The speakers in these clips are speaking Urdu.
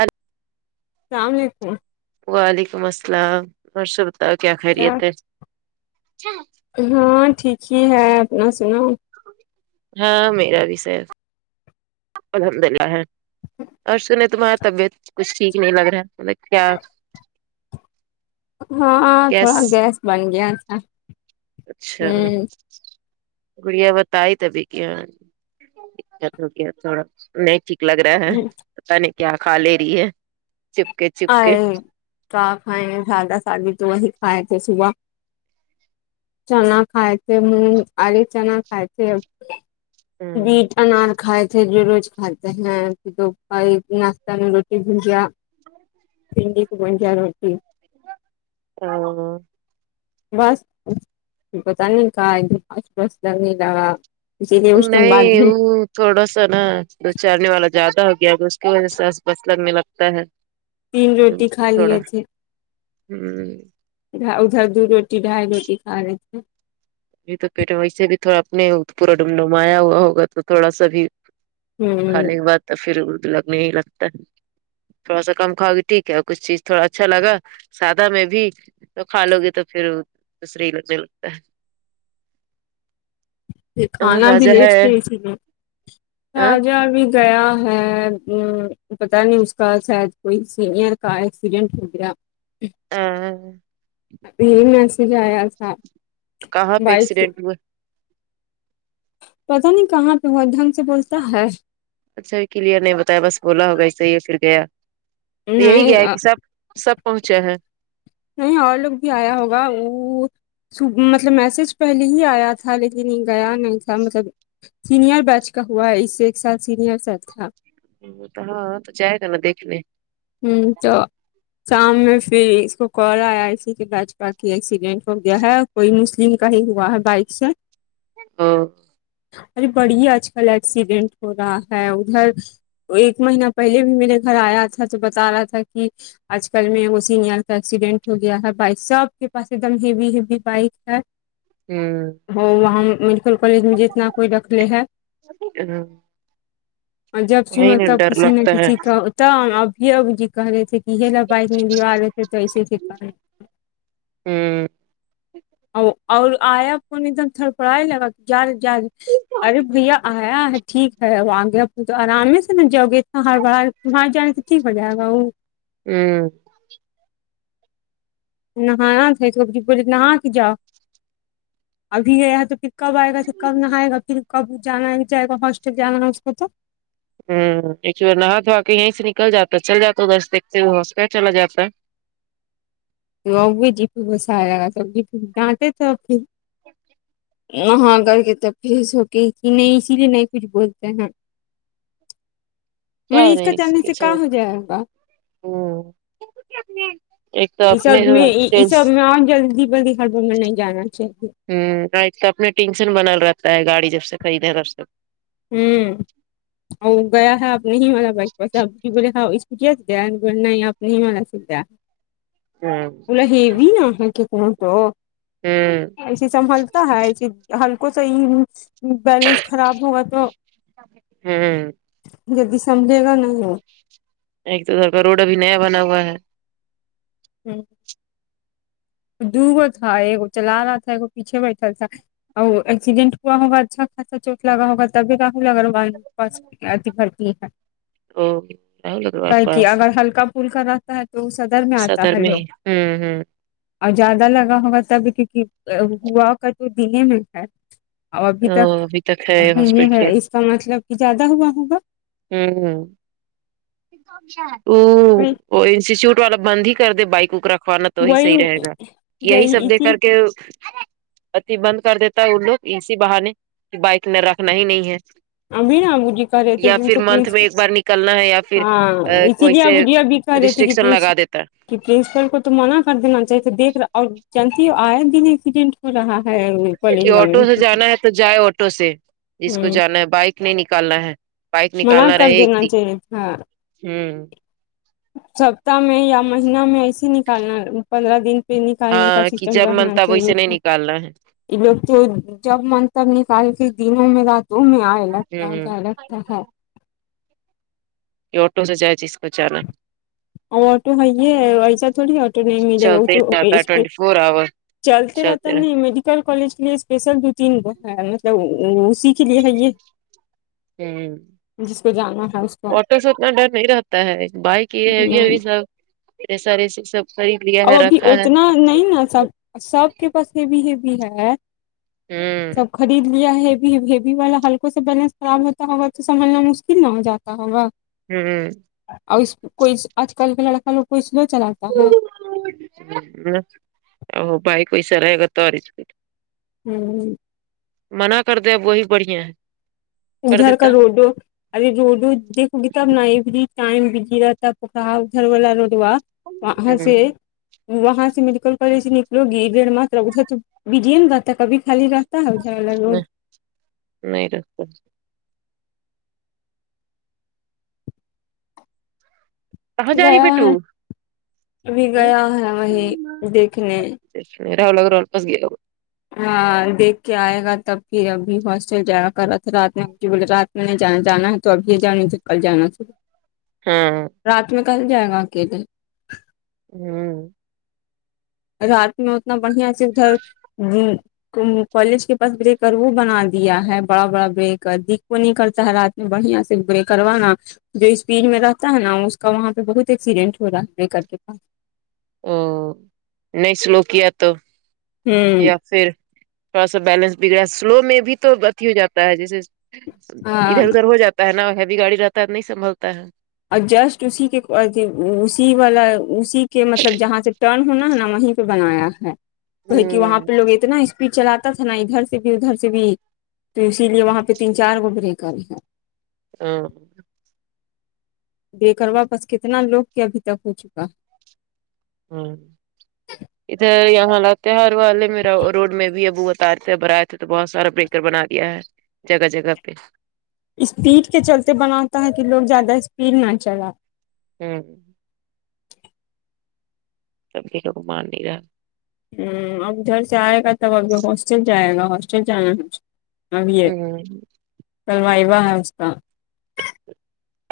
ال سلام علیکم وعلیکم السلام رشو بتاؤ کیا خیریت ہے ہاں ٹھیک ہی ہے اپنا سناو ہاں میرا بھی صحت الحمد للہ ہے اور سنے تمہارا طبیعت کچھ ٹھیک نہیں لگ رہا ہے مطلب کیا ہاں تھوڑا گیس بن گیا تھا اچھا ہوں گڑیا بتائی تبھی کیا دت ہو گیا تھوڑا نہیں ٹھیک لگ رہا ہے پتا نہیں کیا کھا لے رہی ہے چپ کے چپ آے کے کیا کھائے سادہ سادی تو وہی کھائے تھے صبح چنا کھائے تھے مونگ آے چنا کھائے تھے ہ بیٹ انار کھائے تھے جو روز کھاتے ہیں تو ناشہ میں روٹی بھجیا بھنڈی کی پنچا روٹی ہاں بس پتا نہیں کہا ایک د [unintelligible] پچ بس لگنے لگا اسی لیے اس کے بعد نہیں بھی وہ تھوڑا سا نا دو چارنے والا زیادہ ہو گیا کہ اس کی وجہ سے بصلگ میں لگتا ہے تین روٹی کھا تھوڑا لیے ہوں تھے ادھر دو روٹی ڈھائی روٹی کھا رہے تھ یہ تو پیٹ ویسے بھی تھوڑا اپنے پورا ڈڈمایا ہوا ہوگا تو تھوڑا سا بھی ہ کھانے کے بعد تو پھر تو لگنے ہی لگتا ہے تھوڑا سا کم کھاؤ گی ٹھیک ہے اور کچھ چیز تھوڑا اچھا لگا سادہ میں بھی تو کھا لو گے تو پھر دوسرے ہی لگنے لگتا ہے پھر ہے اور کھانا بھی راجا لیٹ ہے اسپیس ہی تھے ہاں ناگا بھی گیا ہے پتا نہیں اس کا شاید کوئی سینئر کا ایکسیڈینٹ ہو گیا [unintelligible] ہاں یہی میسج آیا تھا کہاں پہ بائک سے ایکسیڈینٹ ہوئے پتا نہیں کہاں پہ ہوا ڈھنگ سے بولتا ہے اچھا و کلیئر نہیں بتایا بس بولا ہوگا اسے ہی پھر گیا تو یہی نہیں گیا کہ سب سب پہنچے ہیں نہیں اور لوگ بھی آیا ہوگا وہ مطلب میسج پہلے ہی آیا تھا لیکن یہ گیا نہیں تھا مطلب سینئر بیچ کا ہوا ہے اس سے ایک سال سینئر سا تھا وہ تو ہاں تو جائے گا نا دیکھنے ہوں تو شام میں پھر اس کو کال آیا اسی کے بجپا کی ایکسیڈینٹ ہو گیا ہے کوئی مسلم کا ہی ہوا ہے بائک سے ہاں ارے بڑی آج کل ایکسیڈینٹ ہو رہا ہے ادھر وہ ایک مہینہ پہلے بھی میرے گھر آیا تھا تو بتا رہا تھا کہ آج کل میں وہ سینئر کا ایکسیڈینٹ ہو گیا ہے بھی ساب آپ کے پاس ایک دم ہیوی ہیوی بائک ہے ہوں ہو وہاں میڈیکل کالج میں جتنا کوئی رکھلے ہے ہ اور جب سنو وہی نا تب ڈر کسی نہ لگتا ہے کسی کا ت ابھی اب جی کہ رہے تھے کہ بائک نہیں لوا رہے تھے تو ایسے ایک بار [inaudible] ا اور آیا فون ایک دم تھوڑ پڑھائی لگا کہ گیارہ جا ارے بھیا آیا ہے ٹھیک ہے اں گے تو آرام سے نا جاؤ گے ہاں ہر بار باہر جانے سے ٹھیک ہو جائےگا وہ ہمم نہایا تھا تو [unintelligible] نہا کے جاؤ ابھی گیا تو پھر کب آئے گا پھر کب نھائیگا پھر کب جانا جائے گا ہاسٹل جانا نا اس کو تو ہمم ایک بار نہا دھوا کے یہیں سے نکل جاتا چل جا دس دیک سے وہ ہوسٹل چلا جاتا ہے [unintelligible] غصہ آیا تب بھی ڈانٹے تھے ابھی [inaudible] وہاں کر کے تب فیس ہو تی نہیں اسی لیے نہیں کچھ بولتے ہیں [inaudible] کیا منیش کا جاننے سے کا ہو جائے گا ہمم اس سب میں اس سب میں اور جلدی بلدی ہڑبڑ میں نہیں جانا چاہی ہمم ایک تو اپنے ینشن بنل رہتا ہے گاڑی جب سے خریدیں تب سے ہممم اور گیا ہے آپ نے ہمارا بائک پس آپ بولے اسکوٹیا سے دیانہیں آپ نے ہمارا س دیا ج [inaudible] [unintelligible] ہوں ایسے سنبھلتا ہے ایسی ہمکو سا ہی بیلنس خراب ہوگا تو ہمم جلدی سمجھیگا نہیں وہ ایک تو ادھر کا روڈ ابھی نیا بنا ہوا ہے ہمم دو گو تھا ایک چلا رہا تھا ایک پیچھے بیٹھا تھا ا ایکسیڈنٹ ہوا ہوگا اچھا خاصہ چوٹ لگا ہوگا تب [unintelligible] بس اتی بھرتی تو راہل اگروال ہےکی پاس اگر ہلکا پھولکا رہتا ہے تو سدر صدر میں ہی ہمم ہمم اور زیادہ لگا ہوگا تب کیونکہ ہوا کر تو دن میں ہے اور ابھی ا تک ابھی ہے یہ ہے ہاسپٹل اس کا مطلب کہ زیادہ ہوا ہوگا ہمم ہمم ا وہ انسٹیٹیوٹ والا بند ہی کر دے بائک کوکرا خوانا توہی وہی صحیح رہے گا یہی سب دیکھ کر کے ات بند کر دیتا ہے ان لوگ اسی بہانے کہ بائک میں رکھنا ہی نہیں ہے ابھی ن ابو جی کر رہے تھے کہ تو پلیز کرنا ہے یا پھر ہاں اسی لیے ابو ویسے جی کہہ رہے تھے کہ ریسٹرکشن پلیز لگا دیتا کہ پرنسپل کو تو منع کر دینا چاہی تو دیک رہا اور جلتی آیا دن ایکسیڈینٹ ہو رہا ہے کہ کالج آٹو والے سے جانا ہے تو جائے آٹو سے جس کو ہوں جانا ہے بائک نہیں نکالنا ہے بائک نکالنا رہے ایک دن ہاں سپتہ میں یا مہینہ میں ایسے نکالنا پندرہ دن پہ نکالنے کا ہاں کہ سسٹم جب من رہنا تب چاہیے ویسے نہیں تھا نکالنا ہے وہ تو جب من کرتا ہے نکال کےدنوں میں راتوں میں ائے لگتا ہے ہوں کیا لگتا ہے یہ آٹو سےجائے جس کو جانا اور آٹو ہے یہ ایسا تھوڑی آٹو نہیں ملے گا وہ چلتے تو رہتا ہے اس پے ٹوینٹی فور اوور چلتے رہتا نہیں میڈ ل کالج کے لیے اسپیشل دو تین مطلب اسی کے لیے ہے یہ رہتے ہوں جس کو جانا ہے اس کو آٹو سے اتنا ڈر نہیں رہتا ہے بائک یہ ہے سب اتنے سارے یہ سب خرید لیا اب ہے ابھی رکھا ہے اتنا نہیں نا سب سب کے پاس ہیوی ہیوی ہے ہوں سب خرید لیا ہے ہیبی والا ہلکوں س بیلنس خراب ہوتا ہوگا تو سنبھلنا مشکل نہ ہو جاتا ہوگا ہوں اور اس کوئی آج کل کا لڑکا لوگ کو اسلئے چلاتا ہے ا بائیک ویسا رہے گا تو اور سپیڈ ہوں ہوں منع کر دے اب وہی بڑھیا ہے کر ادھر کا دیتا روڈو ارے روڈو دیکھ گے تو نہیں ایوری ٹائم بجی رہاتا پکا ادھر والا روڈوا وہاں سے ہوں وہاں سے میڈیکل کالج نکلو گی ڈڑ م تو بڈیے ن گاتا کبھی خالی رہتا تا ہے اجلا روڈ نہیں روڈ پر کہاں جا رہی گیا بیٹو ہے ابھی ہوں گیا ہے وہیں دیکھنے میرا الگ رو واپس گیا وہ ہاں دیکھ کے آئے گا تب پھر ابھی ہاسٹل جائے گا کر رات میں بولے رات نہیں جا جانا ہے تو اب یہ جا نہیں تو کل جانا تو ہاں رات میں کہاں جائے گا اکیلے ہوں رات میں اتنا بڑھیا سے ادھر جی کالج کے پاس بریکر وہ بنا دیا ہے بڑا بڑا بریکر دکھ کو نہیں کرتا ہے رات بڑھیا سے بریکر وا نا جو اسپیڈ میں رہتا ہے نا اس کا وہاں پہ بہت ایکسیڈنٹ ہو رہا ہے بریکر کے پاس ا نہیں سلو کیا تو یا پھر تھوڑا سا بیلنس بگڑا ہے سلو میں بھی تو اھی ہو جاتا ہے جیسے ہاں ادھر ادھر ہو جاتا تا ہے نا ہیوی گاڑی رہتا ہے نہیں سنبھلتا ہے اور جسٹ اسی کے اسی والا اسی کے مطلب جہاں سے ٹرن ہونا ہے نا وہیں بنایا ہے کہ کہ وہاں ہوں پہ لوگ اتنا اسپیڈ چلاتے تھا نا ادھر سے بھی ادھر سے بھی تو اسی لیے وہاں پہ تین چار بریکر ہیں اں بریکروا پاس کتنا لوگ کے ابھی تک ہو چکا ہاں ادھر یہاں لاتے ہے ہر والے میرا روڈ میں بھی اب وہ اترتے تھے ابر آئے تھے تو بہت سارا بریکر بنا دیا ہے جگہ جگہ پہ اسپیڈ کے چلتے بناتا ہے کہ لوگ زیادہ اسپیڈ نہ چلا ہوں سبھی لوگ مان نہیں رہا ہ اب ادھر سے آئے گا تب اب ہاسٹل جائے گا ہاسٹل جانا اب یہ ہوں کل وائوہ ہے اس کا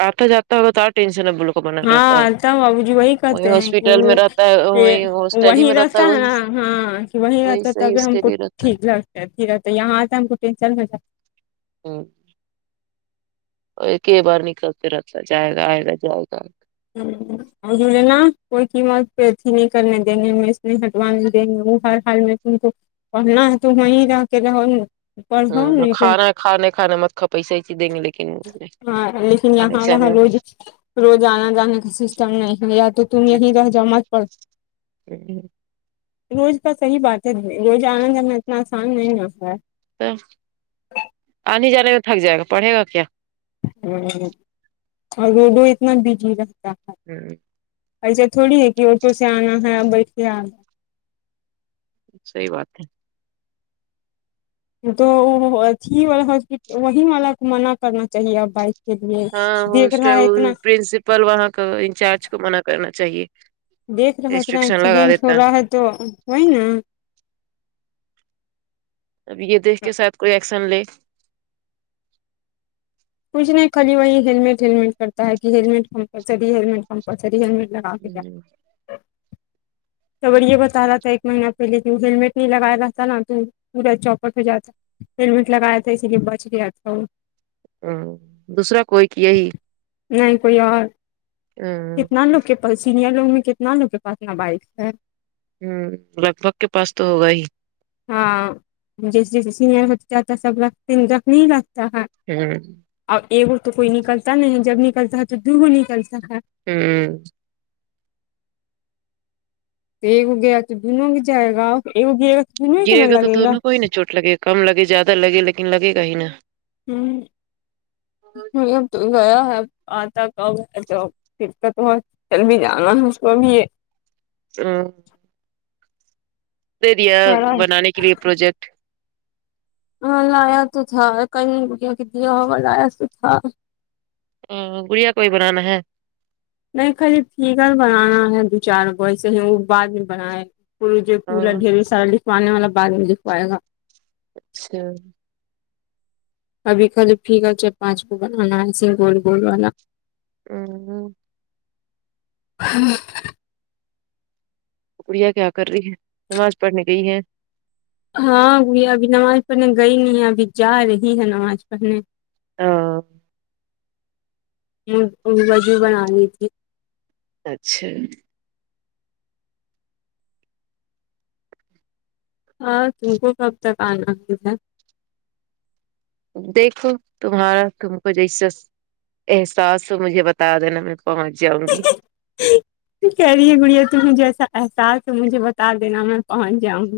آتا جاتا ہو تو آپ ٹینشن نکولو ہاں تب بو جی وہی کہتے ہیں ہاسپٹل میں رہتا ہے کہ وہی ہاسٹل ہی وہی میں رہتا تا وہی ہے ہاں کہ وہی رہتا تب صحیح ہی اس ہم کے کو لیے رہتا ہے ٹھیک لگتا رہتا ہے کہ یہاں آتا ہے ہمکو ٹینشن ہو جات ہاں اور کئی بار نکلتے رہتا جائے گا آئے گا جائے گا ہوں اور جڑے نا کوئی قیمت پہ اچھی نہیں کرنے دیں گے مز نہیں ہٹوانے دیں رہی وہ ہر حال میں انکو اور نا تو وہیں جاکے رہو گی ہ کھانا کھانا کھانا مت کھا پیسہ ہی دیں گے لیکن [unintelligible] روزانہ سسٹم نہیں ہے یا تو تم یہی رہ جاو مت پر روز کا صحیح بات ہے روز آنا جانا میں اتنا آسان نہیں ہوتا ہے تو آنے جانے میں تھک جائے گا پڑھے گا کیا ہ اور روڈو اتنا بجی رہتا ہے جی ایسے تھوڑی ہے کہ آٹو سے آنا ہے یا بیٹھ کے آنا صحیح بات ہے تو اھی والا ہسپٹ وہی والا منع کرنا چاہیے اب بائک کے لیے ہاں دیکھ رہا ہوسٹل ہے اتنا پرنسپل وہاں کا انچارج کو منع کرنا چاہیے دیکھ رہے تھے ریسٹرکشن لگا ایکسیڈینٹ ہو دیتا رہا ہے تو وہی نا ابھی یہ دیکھ کے شاید کوئی ایکشن لے کچھ نہیں خالی وہی ہیللمٹ ہیللمٹ کرتا ہے کہ ہیٹ کمپلسری ہیللمٹ کمپلسری ہیللمیٹ لگا کے کیا تو اگر یہ بتا رہا تھا ایک مہینہ پہلے کہ ہیللمٹ نہیں لگایا رہا تھا نا تو پورا چوپٹ ہو جاتا ہیلمٹ لگایا تھا اسی لی بچ گیا تھا وہ ہ دوسرا کوئی کہی نہیں کوئی اور ہوں کتنا لوگ کے سینئر لوگ میں کتنا لوگ کے پاس نا بائک ہے ہوں لگھ بھگ کے پاس تو ہوگا ہی ہاں جیسے جیسے سینئر ہو تے جاتا سب رکھتے رکھنے ہی لگتا ہے ہوں اب اگو تو کوئی نکلتا نہیں جب نکلتا ہے تو دوگو نکلتا ہے ہوں ایک وہ گیا تو دونوں بھی جائے گا ایک گیا تو دونوں ہی گرے نہ گا تو لگے دونوں کو ہی نا چوٹ لگے کم لگے جیادہ لگے لیکن لگے گا ہی نا ہ اب تو گیا ہے آتا کب ہے تو اب پک تو بہ چل بھی جانا ہے اس کو بھی یہ ام دے دیا کرا ہے بنانے کے لیے پروجیکٹ ہاں لایا تو تھا کئی بیا کے دیا ہوگا لایا تو تھا ہ گڑیا کو ہی بنا نا ہے نہیں خالی فیگر بنانا ہے دو چار وں کو ایسے ہی وہ بعد میں بنائے پ پھول ہاں ڈھیر سارا لکھوانے والا بارے میں لکھوائے گا اچھا ابھی کل پھیکا چار پانچ کو بنانا ایسے گول گول والا ا ہوں ہا گڑیا کیا کر رہی ہے نماز پڑھنے گئی ہے ہاں وہ ابھی نماز پڑھنے گئی نہیں ہے ابھی جا رہی ہے نماز پڑھنے آ م وضو بنارہی تھی اچھا ہاں تم کو کب تک آنا ہی ہے دیکھو تمہارا تم کو جیسا احساس ہو مجھے بتا دینا میر پہنچ جاؤں گی ہ کہہ رہی ہے گڑیا تمہیں جیسا احساس ہو مجھے بتا دینا میں پہنچ جاؤں گی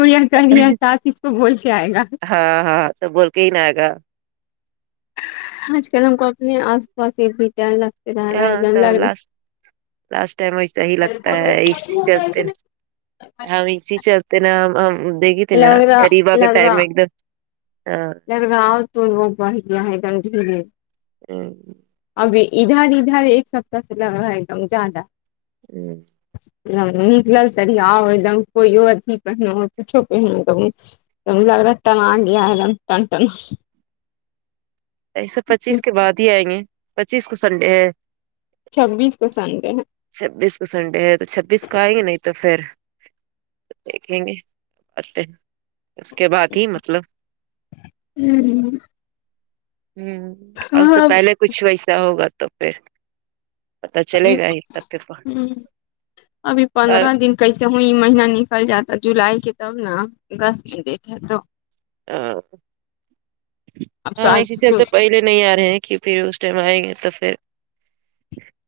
گڑیا کہہ رہی ا حساس اس کو ہو ہی گیا ہے نہ ہاں ہاں تو بول کے ہی نا گا آج کل ہم کو اپنے آس پاس ایک بھیتا لگتے رہ ہاں دن تو لڑ نا لاسٹ لاسٹ ٹائم ویسا ہی لگتا ہے اے سی چلتین ہم اے سی چل تے نا دیکھی تھی نا لگ رہا ریبا کا ٹائم ایک دم ہاں گاؤ تو بڑیا ہے گندی کے لیے ہمم ابھی ادھر ادھر ایک سپتہ سے لگا ہے ایک کم زیادہ ہ [unintelligible] نکلا کہی اور ٹن ٹنا پیسے پچیس کے بعد ہی آئیں گے پچیس کو سنڈے ہے چھبیس کو سنڈے ہے چھبیس کو سنڈے ہے تو چھبیس کو آئیں گے نہیں تو فر دیکھیں گے تے اس کے بعد ہی مطلب ہوں ہ ہوں اور اس سے پہلے کچھ ویسا ہوگا تو پھر پتا ابھی چلے گا ہی تب پہ پہنچ ہ ابھی اور پندرا دن کیسے ہو یہ مہینہ نکل جاتا جولائی کے تب نا اگست میں دیٹ ہے تو ہ اب ہاں اسی چلتے پہلے نہیں آ رہے ہیں کی پھر اس ٹائم آئیں گے تو پھر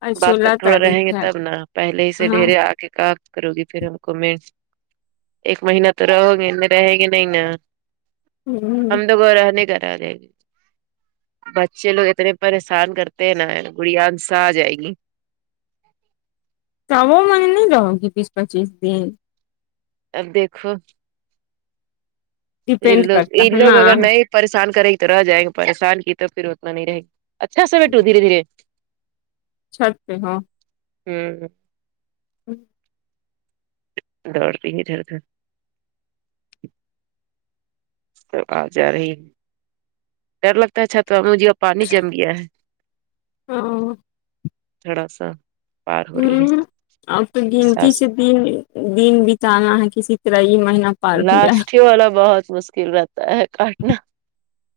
آج بات تک سولہ تھوڑا رہیں گے تاریخ ہے تب نا پہلے ہی سے ہاں ڈھیر آ کے کام کرو گی پھر ہم کو م ایک مہینہ تو رہو گے رہیں گے نہیں نا ہوں ہم توگ رہ نہیں کرا دے گے بچے لوگ اتنے پریشان کرتے ہیں نا گڑیاانسا آ جائے گی تو وہ م نہیں لو جاؤ گی بیس پچیس دن اب دیکھو ڈپینڈ انلوگ کرتا ہے انکوگ نا اگر نئی پریشان کریں گی تو رہ جائیں گے پریشان کی تو پھر اتنا نہیں رہے گی اچھا سا بیٹوں دھیرے دھیرے چھٹ پے ہاں ہوں ہوں دوڑتیی ادھر تو تب آ جا رہی ہے ڈر لگتا ہے چھتوا مجھے اور پانی جم گیا ہے ہوں تھوڑا سا پار ہو رہی ہے ہوں اب تو گنتی احساس سے دن دن بتانا کسی طرح یہ مہینہ پار ہو جائے لاسٹ ہی والا بہت مشکل رہتا ہے کاٹنا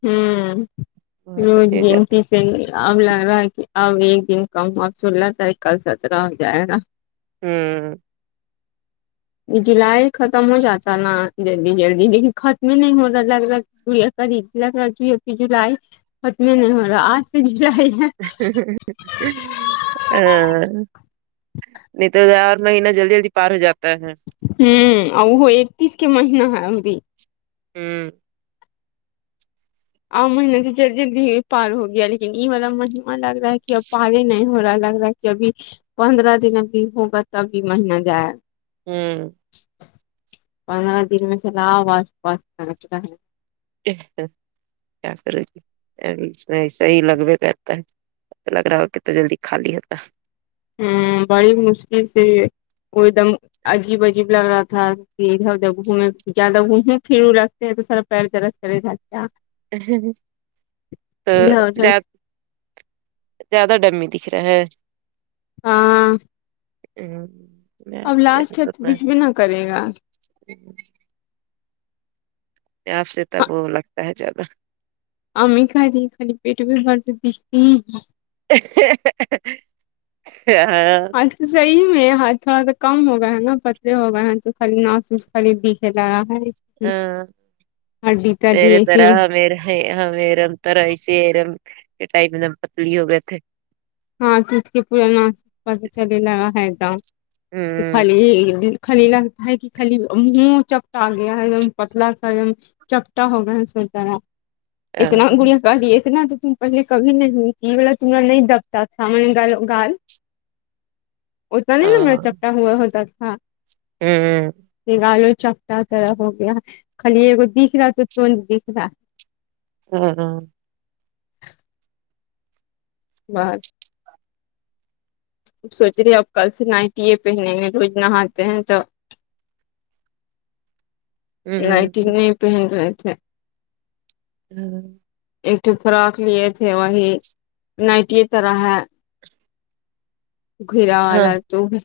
ہاں بہت روز تیز جاتا گنتی ہے یہی اب لگ رہا ہے کہ اب ایک دن کم اب سولہ تھا کل سترہ ہو جائے گا ہوں جولائی ختم ہو جاتا نا جلدی جلدی لیکن ختم نہیں ہو رہتا لگرا چوریا قری لگرا کی ابھی جولائی ختم نہیں ہو رہا آج جاہے آ نہیں تو یار مہینہ جلدی جلدی پار ہو جاتا ہے ہوں اور وہ اکتیس کے مہینہ ہے ہمری ہوں ا مہیننے سے جل جلد پار ہو گیا لیکن یہ والا مہینہ لگ رہا کہ اب پارے نہیں ہو رہا لگ رہا ہے جبھی پندرہ دن ابھی ہوگا تب بھی مہینہ جائے ہوں پندرہ دن میں سے نہ [unintelligible] کیا ہے کیا کر رہی تھی یہ اس میں ایسے ہی لگوے رہتا ہے لگ رہا ہو کتنا جلدی خالی ہوتا ہوں بڑی مشکل سے وہ ایک دم عجیب عجیب لگ رہا تھا ادھر ادھر گھومے زیادہ گھومے پھر یوں رکھتے ہیں تو سارا پیر درد کرے جاتا تو ادھر ادھر زیاد زیادہ ڈمی دکھ رہا ہے ہاں ہوں اب لاسٹ ہے تو دکھ بھی نہ کرے گا [unintelligible] آپ سے تب وہ لگتا ہے زیادہ امی کھرہی خالی پیٹ بھی برد دکھتی ہیں ہاں آج صحیح میں ہاں تھوڑا سا کم ہو گیا ہے نا پتلے ہو گئے ہیں تو خالی ناس ووس خری دکھے لگا ہے اں ہڈی تڈی میرے ایسی طرح میرے ہم ایرم تور ایسے ارم کے ٹائم ایک دم پتلی ہو گئے تھے ہاں چس کے پورانا پتہ چل لا ہے ایک دم خالی خالی لگتا ہے کہ خالی منہ چپتا آ گیا ہے پتلا سا ایم چپٹا ہوگیا سو طرح اتنا گڑیاں کاریی اتنا تو تم پہلے کبھی نہیں ہوئی تھی ب تمہنے نہیں دب تا تھامے نکالو گال اتنا نہیں نا میرا چپٹا ہوا ہوتا تھا ہوں ہوں الو چپٹا طرح ہو گیا خالی دکھ رہا تو توند دکھ رہا [unintelligible] بس اب سوچ رہی اب کل سے نائٹیاں پہن گے روز نہاتے ہیں تو نائٹی نہیں پہن رہے تھے [unintelligible] ایک تو فراک لیے تھے وہی نائٹی طرح ہے گھرا ہاں والا تو ہے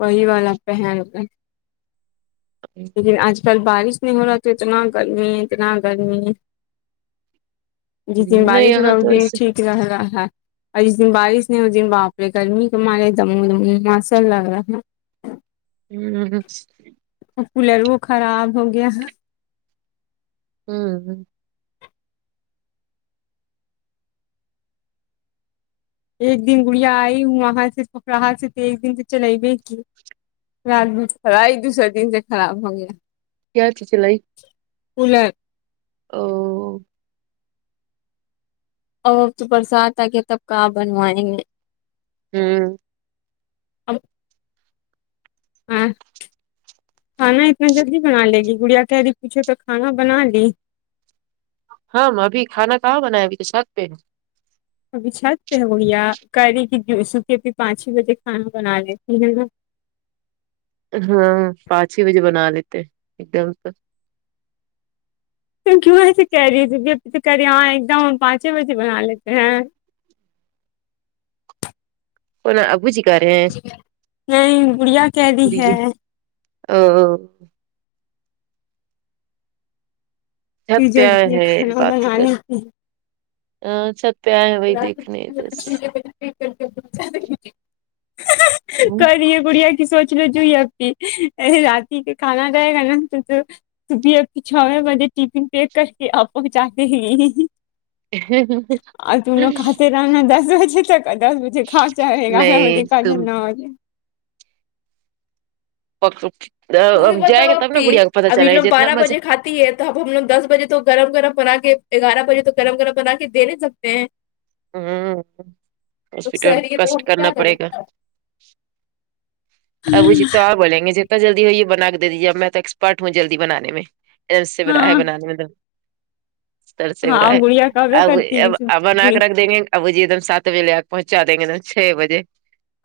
وہی والا پہن رے لیکن آج کل بارش نہیں ہو رہا تو اتنا گرمی اتنا گرمی جس دن نہیں بارش یہاں تھوڑی رہوگی سی ٹھیک ره رہا ہے اور جس دن بارش نہیں اس دن باپرے گرمی کی مارے دم میں دم موسم لگ رہا ہے ہلو ہوں ہوں ہوں ہوں کولر وہ خراب ہو گیا ہے ہوں ہوں ایک دن گڑیا آئی ہوں وہاں سے پکراہا سے ایک دن تو چلے گی تھی رات بھر چلائی دوسرے دن یہ خراب ہوگیا کیا اچھی چلائی کولر ا وہ اور اب تو برسات آ گیا تب کہاں بنوائیں گے ہوں اب ہاں کھانا اتنا جلدی بنا لے گی گڑیا کہہ رہی پوچھے تو کھانا بنا لی ہاں ابھی کھانا کہاں بنا ہے ابھی تو چھت پہ ابھی چھت پہ ہویا کیری کی جو سوکے بھی پانچ چھ بجے کھانا بنا لیتی ہیں نا ہاں پانچ چھ بجے بنا لیتے ایک دم سے ت کیوں ایسے کہہ رہی ہو دیدی کہہ رہی ہاں ایک دم پانچ چھ بجے بنا لیتے ہیں اور ابو جی کہہ رہے ہیں نہیں گڑھیا کہہ رہی ہے اں اں چھت کہ پہ اے جلدی ہے کھانا بات ہی بنانے کریں ا چھت پہ اہے وہی دیکھنے دس [unintelligible] ک رہی ہے کڑیا سوچ لے جو یہ ا پی اہے اتی کے کھانا جائے گا نا تو تو تو بھی اپ کی چھاو ہے بجے ٹفن پیک کر کے آپ کو پہنچاتے ہیں ہ ہ ہ اور لوگ کھاتے رہنا دس بجے تک دس بجے کھچاہ گیارہ بجے کھاتے تم نا آج تم اب بھی جائیں بتاؤ گے تب نا گڑیا کو پتا چلے گا جتنا مزہ تی ہے تو اب ہم لوگ دس بجے تو گرم گرم بنا کے گیارہ بجے تو گرم گرم بنا کے دے نہیں سکتے ہیں ہاں لوگ ہاسپٹل شہری ہے تو کسٹ ہم کرنا کیا کریں پڑے گا ابو جی تب بولیں گے جتا جلدی ہوئی یہ بنا کے دے دیجئے میں تو ایکسپرٹ ہوں جلدی بنانے میں ایسے بنا ہے ہاں بنانے میں تو دستر سے اب رہا ہاں گڑیا ہے کبے اب کرتی اب اب بنا ہے کے رکھ دیں گے اب وہ جی ایک دم سات بجے لے آ کے پہنچا دیں گے تو چھ بجے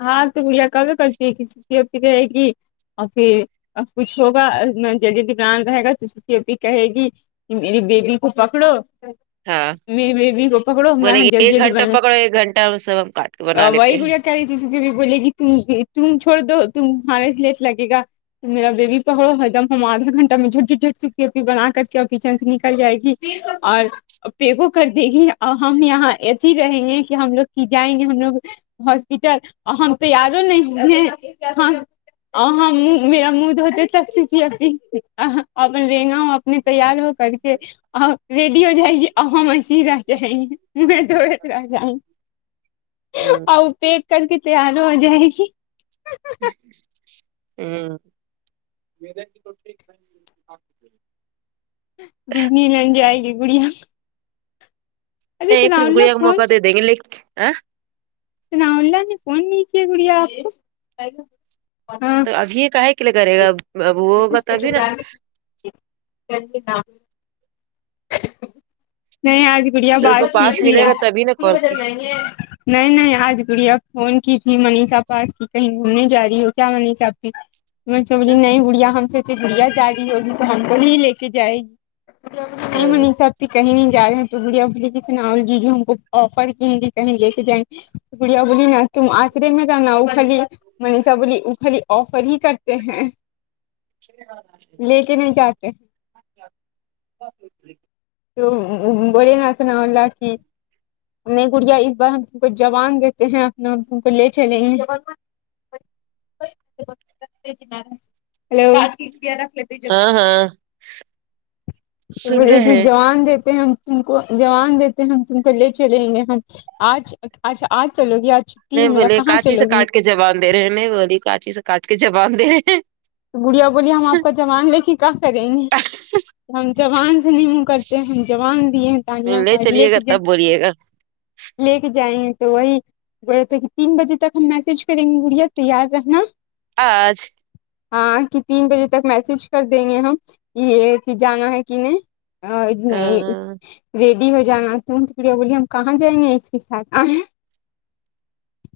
ہاں تم یہ کرو [inaudible] کرتی ہے کٹی رہے گی اور پھر اب کچھ ہوگا جگہ بلان رہے گا تو ابھی کہے گی میری بے بی کو پکڑو ہاں میری بیبی کو پکڑو میں بولیں گے جلدی ایک جلدی گھنٹہ پکڑو بنلیتی ایک گھنٹہ ہم سب ہم کاٹ کے بنا [inaudible] لیتے وائی ہیں گڑیا کہ رہی تھی [unintelligible] بولیگی ت تم چھوڑ دو تم ہمار سے لیٹ لگے گا میرا بیبی پہڑو ایک دم ہم آدا گھنٹہ میں جھٹ جھٹ بنا کر کے اور کچن سے نکل جائے گی اور اب دیکھو کر دے گی اور ہم یہاں ایسی ہی رہیں گے کہ ہم لوگ کی جائیں گے ہم لوگ ہاسپٹل ہم تو یارو نہیں ہے ا ہم میرا منہ دھوتے [unintelligible] نے تیار ہو کر کے اور ریڈیو جائے گی اب ہم ایسےہی رہتے ہے [unintelligible] ہوں پیٹ کر کے تیار ہو جائے گی ام دزنی لینڈ جائے گی گڑیا ارے نہیں ثناء پھر وہ اللہ گڑیا کو فون موقع دے دیں گے لیک آ اتنا آنلاین تھی فون نہیں کیا گڑیا اپ کو ہاں تو ابھی کاھے کے لگا رہے گا اب تو ابھی نا نا نہیں آج گڑیا اس کو بات کی پاس تھی ملے گا تبھی نا کال کی نہیں نہیں آج گڑیا فون کی تھی منیشا پاس کی کہیں گھومنے جا رہی ہو کیا منیشا کی میں سمجھیی نہیں گڑیا ہم سوچے گڑیا جا رہی ہوگی تو ہم کو نہیں لے کے جائے نہیں مانی سب پھر کہیں نہیں جا رہے ہیں تو بڑیا ابلی کی سناولی جو ہم کو آفر کییں گے کہیں لے کے جائیں گے گڑیا بولی نا تم آچرے میں جانا ہو خالی منیشا بولی اوپلی آفر ہی کرتے ہیں لے کے نہیں جاتے ہیں [inaudible] تو بولے نا سنا اللہ کہ نہیں گڑیا اس بار ہم کچھ جوان دیتے ہیں اپنا اپ ان کو لے چلیں ہیلو ہاں ہاں سن بڑے رہے ہی ہیں جوان دیتے ہیں ہم تم کو جوان دیتے ہیں ہم تم کو لے چلیں گے ہم آج اچھا آج چلو گی آج چھٹی ہے میرا کہاں چلو گی جبان دے رہے ہیں نہ والی کاچیز کاٹ کے جبان دے رہے ہیں گڑیا بولی ہم آپ کا زبان لے کے کیا کریں گے ہم زبان سے نہیں م کرتے ہیں جبان دیے ہیں تانیا ملنے پر لے چلیے گا کے جائے تب بولیے گا لے کے جائیں گے تو وہی بولتے کہ تین بجے تک ہم میسج کریں گے گڑیا تیار رہنا آج ہاں کہ تین بجے تک میسج کر دیں گے ہم یہ کی جانا ہے کہ نہیں آج نہیں ا ریڈی ہو جانا تم تو گڑیا بولی ہم کہاں جائیں گے اس کے ساتھ آہے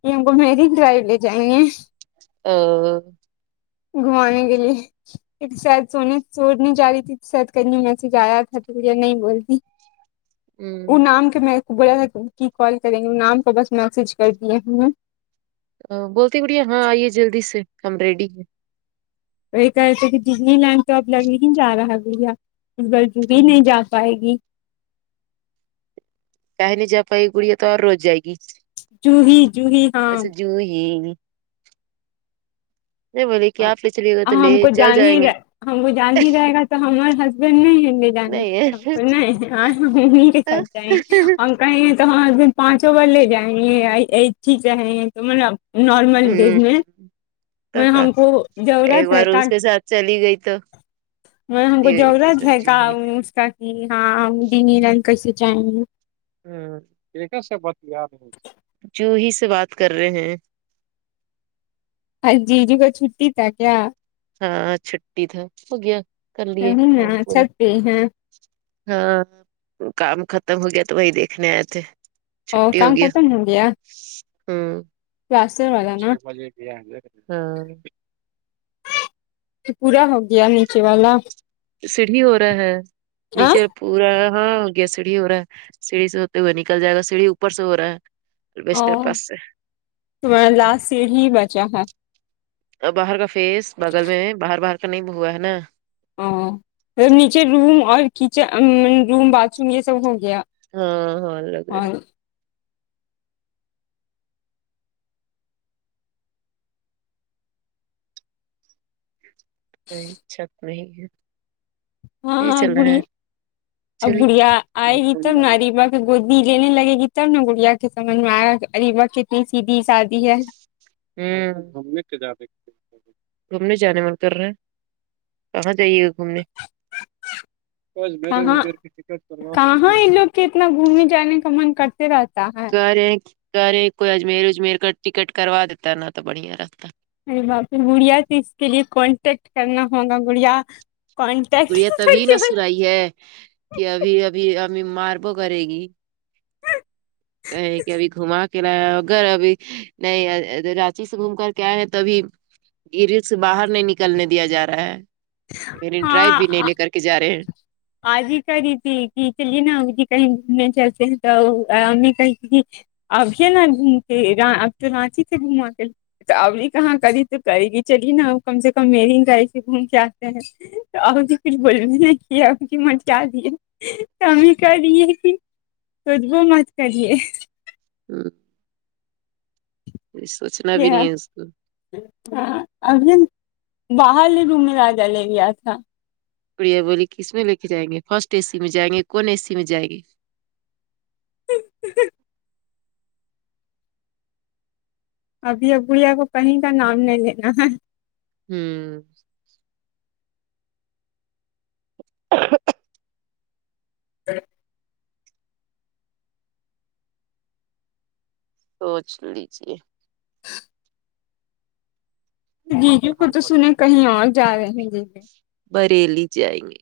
یہ ہم کو میری ڈرائیو لے جائیں گے آ گھومانے کے لیے ایک شاید سونے سورنے جا رہی تھی تو شاید کرنی مسیج آیا تھا تو بڑیا نہیں بولتی ان آنکھ میں بولا تھا کی کال کریں گے نام کو بس میسج کر دئیے ہیں بولتی بڑھیا ہاں یہ جلدی سے ہم ریڈی ہیں [unintelligible] کہے رہے تھے کی ڈزنی کاہے لینڈ پائے گی کا ہے جب کہے گڑیا تو اور روز جائے گی جوہی جوہی ویسے ہاں جوہی بولے کہ آپ لے چلیے گا تو لے ہم کو چل جان ہی جائیں گے رہے ہم کو جان ہی رہے گا تو ہم اور ہسب [unintelligible] کیا کرنا ہے آج ہم انہی کے ساتھ جائیں اور کہے یہ تو ہمارے دن پاچوں بار [unintelligible] نارمل ڈیز ہمم میں میں تو ہم کو ایک ضرورت ہے بار کا اس کے ساتھ چلی گئی تو نہیں ہم کو کس ضرورت بار ہے کا چوہی نے وہ اسکا کہ ہاں ہم ڈینی لال کیسے جائیں گے جوہی سے بات کر رہے ہیں ہاں جیجی کو چھٹی تھا کیا ہاں چھٹی تھا ہو گیا کر لیے کہے نا کام پورا چھٹی ہے ہاں کام ختم ہو گیا تو وہی دیکھنے آئے تھے اور چھٹی کام ہوگیا ختم ہوں راسے والا نا ہاں پورا ہو گیا نیچے والا سیڑھی ہو رہا ہے ا نیچے پورا ہاں ہو گیا سیڑھی ہو رہا ہے سیڑھی سے ہوتے ہوئے نکل جائے گا سیڑھی اوپر سے ہو رہا ہے البیسٹر اور پاس سے تمہارا لاسٹ سیڑھی بچا ہے اور باہر کا فیس بگل میں باہر باہر کا نہیں ہوا ہے نا او فر نیچے روم اور کچن روم باتھ روم یہ سب ہو گیا ہاں ہاں لگا رے اور کوئی چھت نہیں ہے ہاں یہ ہاں چل رہا بوڑی ہے اب چلیے بڑھیا آئے گی تب اریبہ گودی لینے لگے گی تب نا بڑھیا کے سمجھ میں آیا اریبہ کتنی سیدھی سادی ہے ہوں لیے۔ گھومنے جانے من کر رہا ہیں کہاں جائیے گا گھومنے کہاں کہاں یہ لوگ کے اتنا گھومنے جانے کا من کرتے رہتا ہے کریں کر رے کوئی اجمیر وجمیر کر ٹکٹ کروا دیتا نہ تو بڑھیا رہتا ارے باپ رے بڑھیا سے اس کے لیے کانٹیکٹ کرنا ہوگا گڑیا کونٹکٹ ہی کرکے [unintelligible] آئی ہے کے ابھی ابھی ابھی ماربو کرے گی کہیں کہ ابھی گھوما کے لایا اگر ابھی نہیں رانچی سے گھوم کر کے آئے ہیں تبھی ایریے سے باہر نہیں نکلنے دیا جا رہا ہے میرین ڈرائیو بھی ہاں نہیں لے کر کے جا رہے ہیں آج ہی کری تھی کی چلیے نا کہیں گھومنے چلتے ہیں تو ہمیں کہی ابھی نا گھوم کے اب تو رانچی تھے گھما کے تو ابھی کہاں کری تو کرےگی چلیے نہ کام سے کم ویرنگ کا ایک گھوم کے تے ہیں [inaudible] کم کریے کہ خودبو مت کریے کچھ سوچنا بھی نہیں ہے اس کو ہاں اب باہر ل ر میں راجا لے لیا تھا گڑیا بولی کس میں لے کے جائیں گے فرسٹ اے سی میں جائیں گے کون اے سی میں جا ئیں گے ابھی ا بڑیا کو کہیں کا نام نہیں لینا ہے ہوں توچ لیجیے جیجو کو تو سنے کہیں اج جا رہے ہیں جی بریلی جائیں گے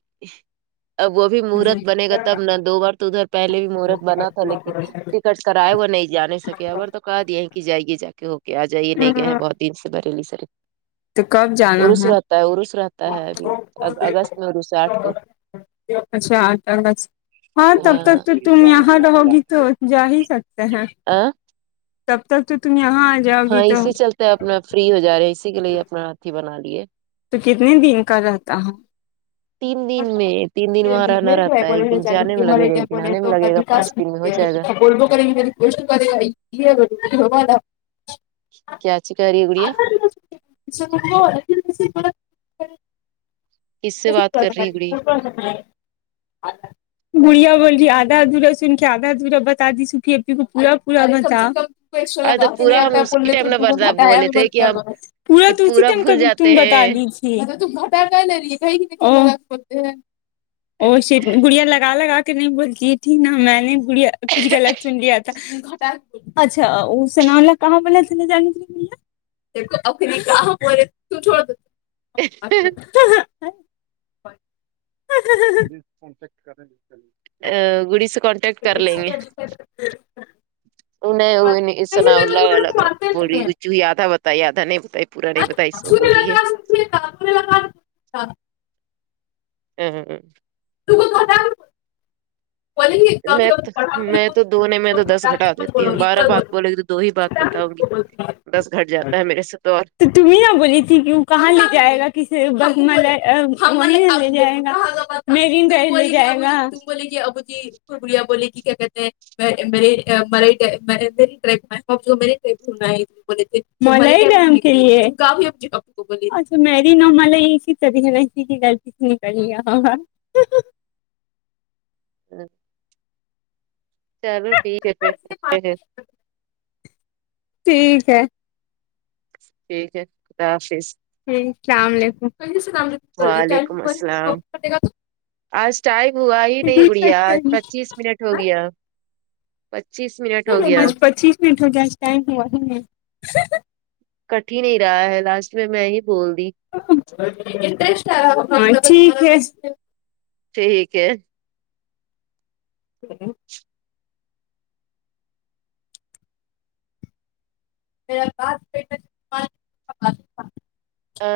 اب وہ بھی مہورت بنے گا تب نہ دو بار تو ادھر پہلے بھی مہورت بنا تھا لیکن ٹکٹ کرائے ہوا نہیں جا نہیں سکے اگر تو کہہ دی ہیں کہ جائیے جا کے ہوکے آ جائیے نہیں گئے ہیں جیجو بہت دن سے بریلی صہر تو کب جانا ہے عرس رہتا ہے ابھی اگست میں عرس آٹھ کو اچھا آٹھ کالج ہاں تب تک تو تم یہاں رہو گی تو جا ہی سکتے ہیں تب تک تو تم یہاں آ جاؤ ہاں گی تو اسی چلتے اپنا فری ہو جا رہے ہیں اسی کے لیے اپنا ہا تھی بنا لیے تو کتنے دن کا رہتا ہے تین دن میں تین دن وہاں رہنا رہتا ہے ایک دن جانے میں لگے گا ایک دن آنے میں لگے گا [unintelligible] پانچ دن میں ہو جائے گا [unintelligible] کیا چکاری گڑیا نا [unintelligible] کس سے بات کر رہی گڑی [unintelligible] بڑھیا بول رہی آدھا ا دھورا سن کے آدھا ادھورا بتا دی سکی ا کو پورا پورا مزہ ارے تو پورا ہم اسی ٹائم نہ بردا بولے تھے کہ ہم کہ پورا بھول [unintelligible] تم جاتے ہیں بتادی [unintelligible] اوشیٹ گڑیا لگا لگا کے نہیں بولتی تھی نا میں نے گڑ یا کچھ غلط سن لیا تھا اچھا [unintelligible] [unintelligible] ہہ ه گڑی سے کون دو نہیں انہیں ایسی سنا جگہ اللہ پر وال اس کو مانتے نہیں بولییادھا بتائی آدھا نہیں بتائی پورا نہیں بتائی اس سے بول رہی ہے [unintelligible] ا ہا ا تو تو ختم میں ت میں دھونے میں تو دس بڑھا گھٹا کے مت دیتی ہوں بولو گے بارہ بولو بات بو لے گی تو دو ہی بات بتاؤں گی گے دس گھٹ جاتا ہے میرے سے تو اور تو تم ہی نہ بولی تھی کہ وہ کہاں لے جائے گا کس [unintelligible] لے جائے گا [unintelligible] لیے آۓ گا [unintelligible] [unintelligible] [unintelligible] ا چلو ٹھیک ہے پھر رکھتے ہیں ٹھیک ہے ٹھیک ہے خدا حافظ ہیلو اسلام وعلیکم السلام علیکم آج ٹائم ہوا ہی نہیں ٹھیک ہے گڑیا آج چلیے پچیس منٹ ہو گیا پچیس منٹ ہو گیا آج پچیس منٹ ہو گیاآج ٹائم ہوا ہی نہیں کٹ ہی نہیں رہا ہے لاسٹ میں میں ہی بول دی ہاں ٹھیک ہے ٹھیک ہے [unintelligible] آ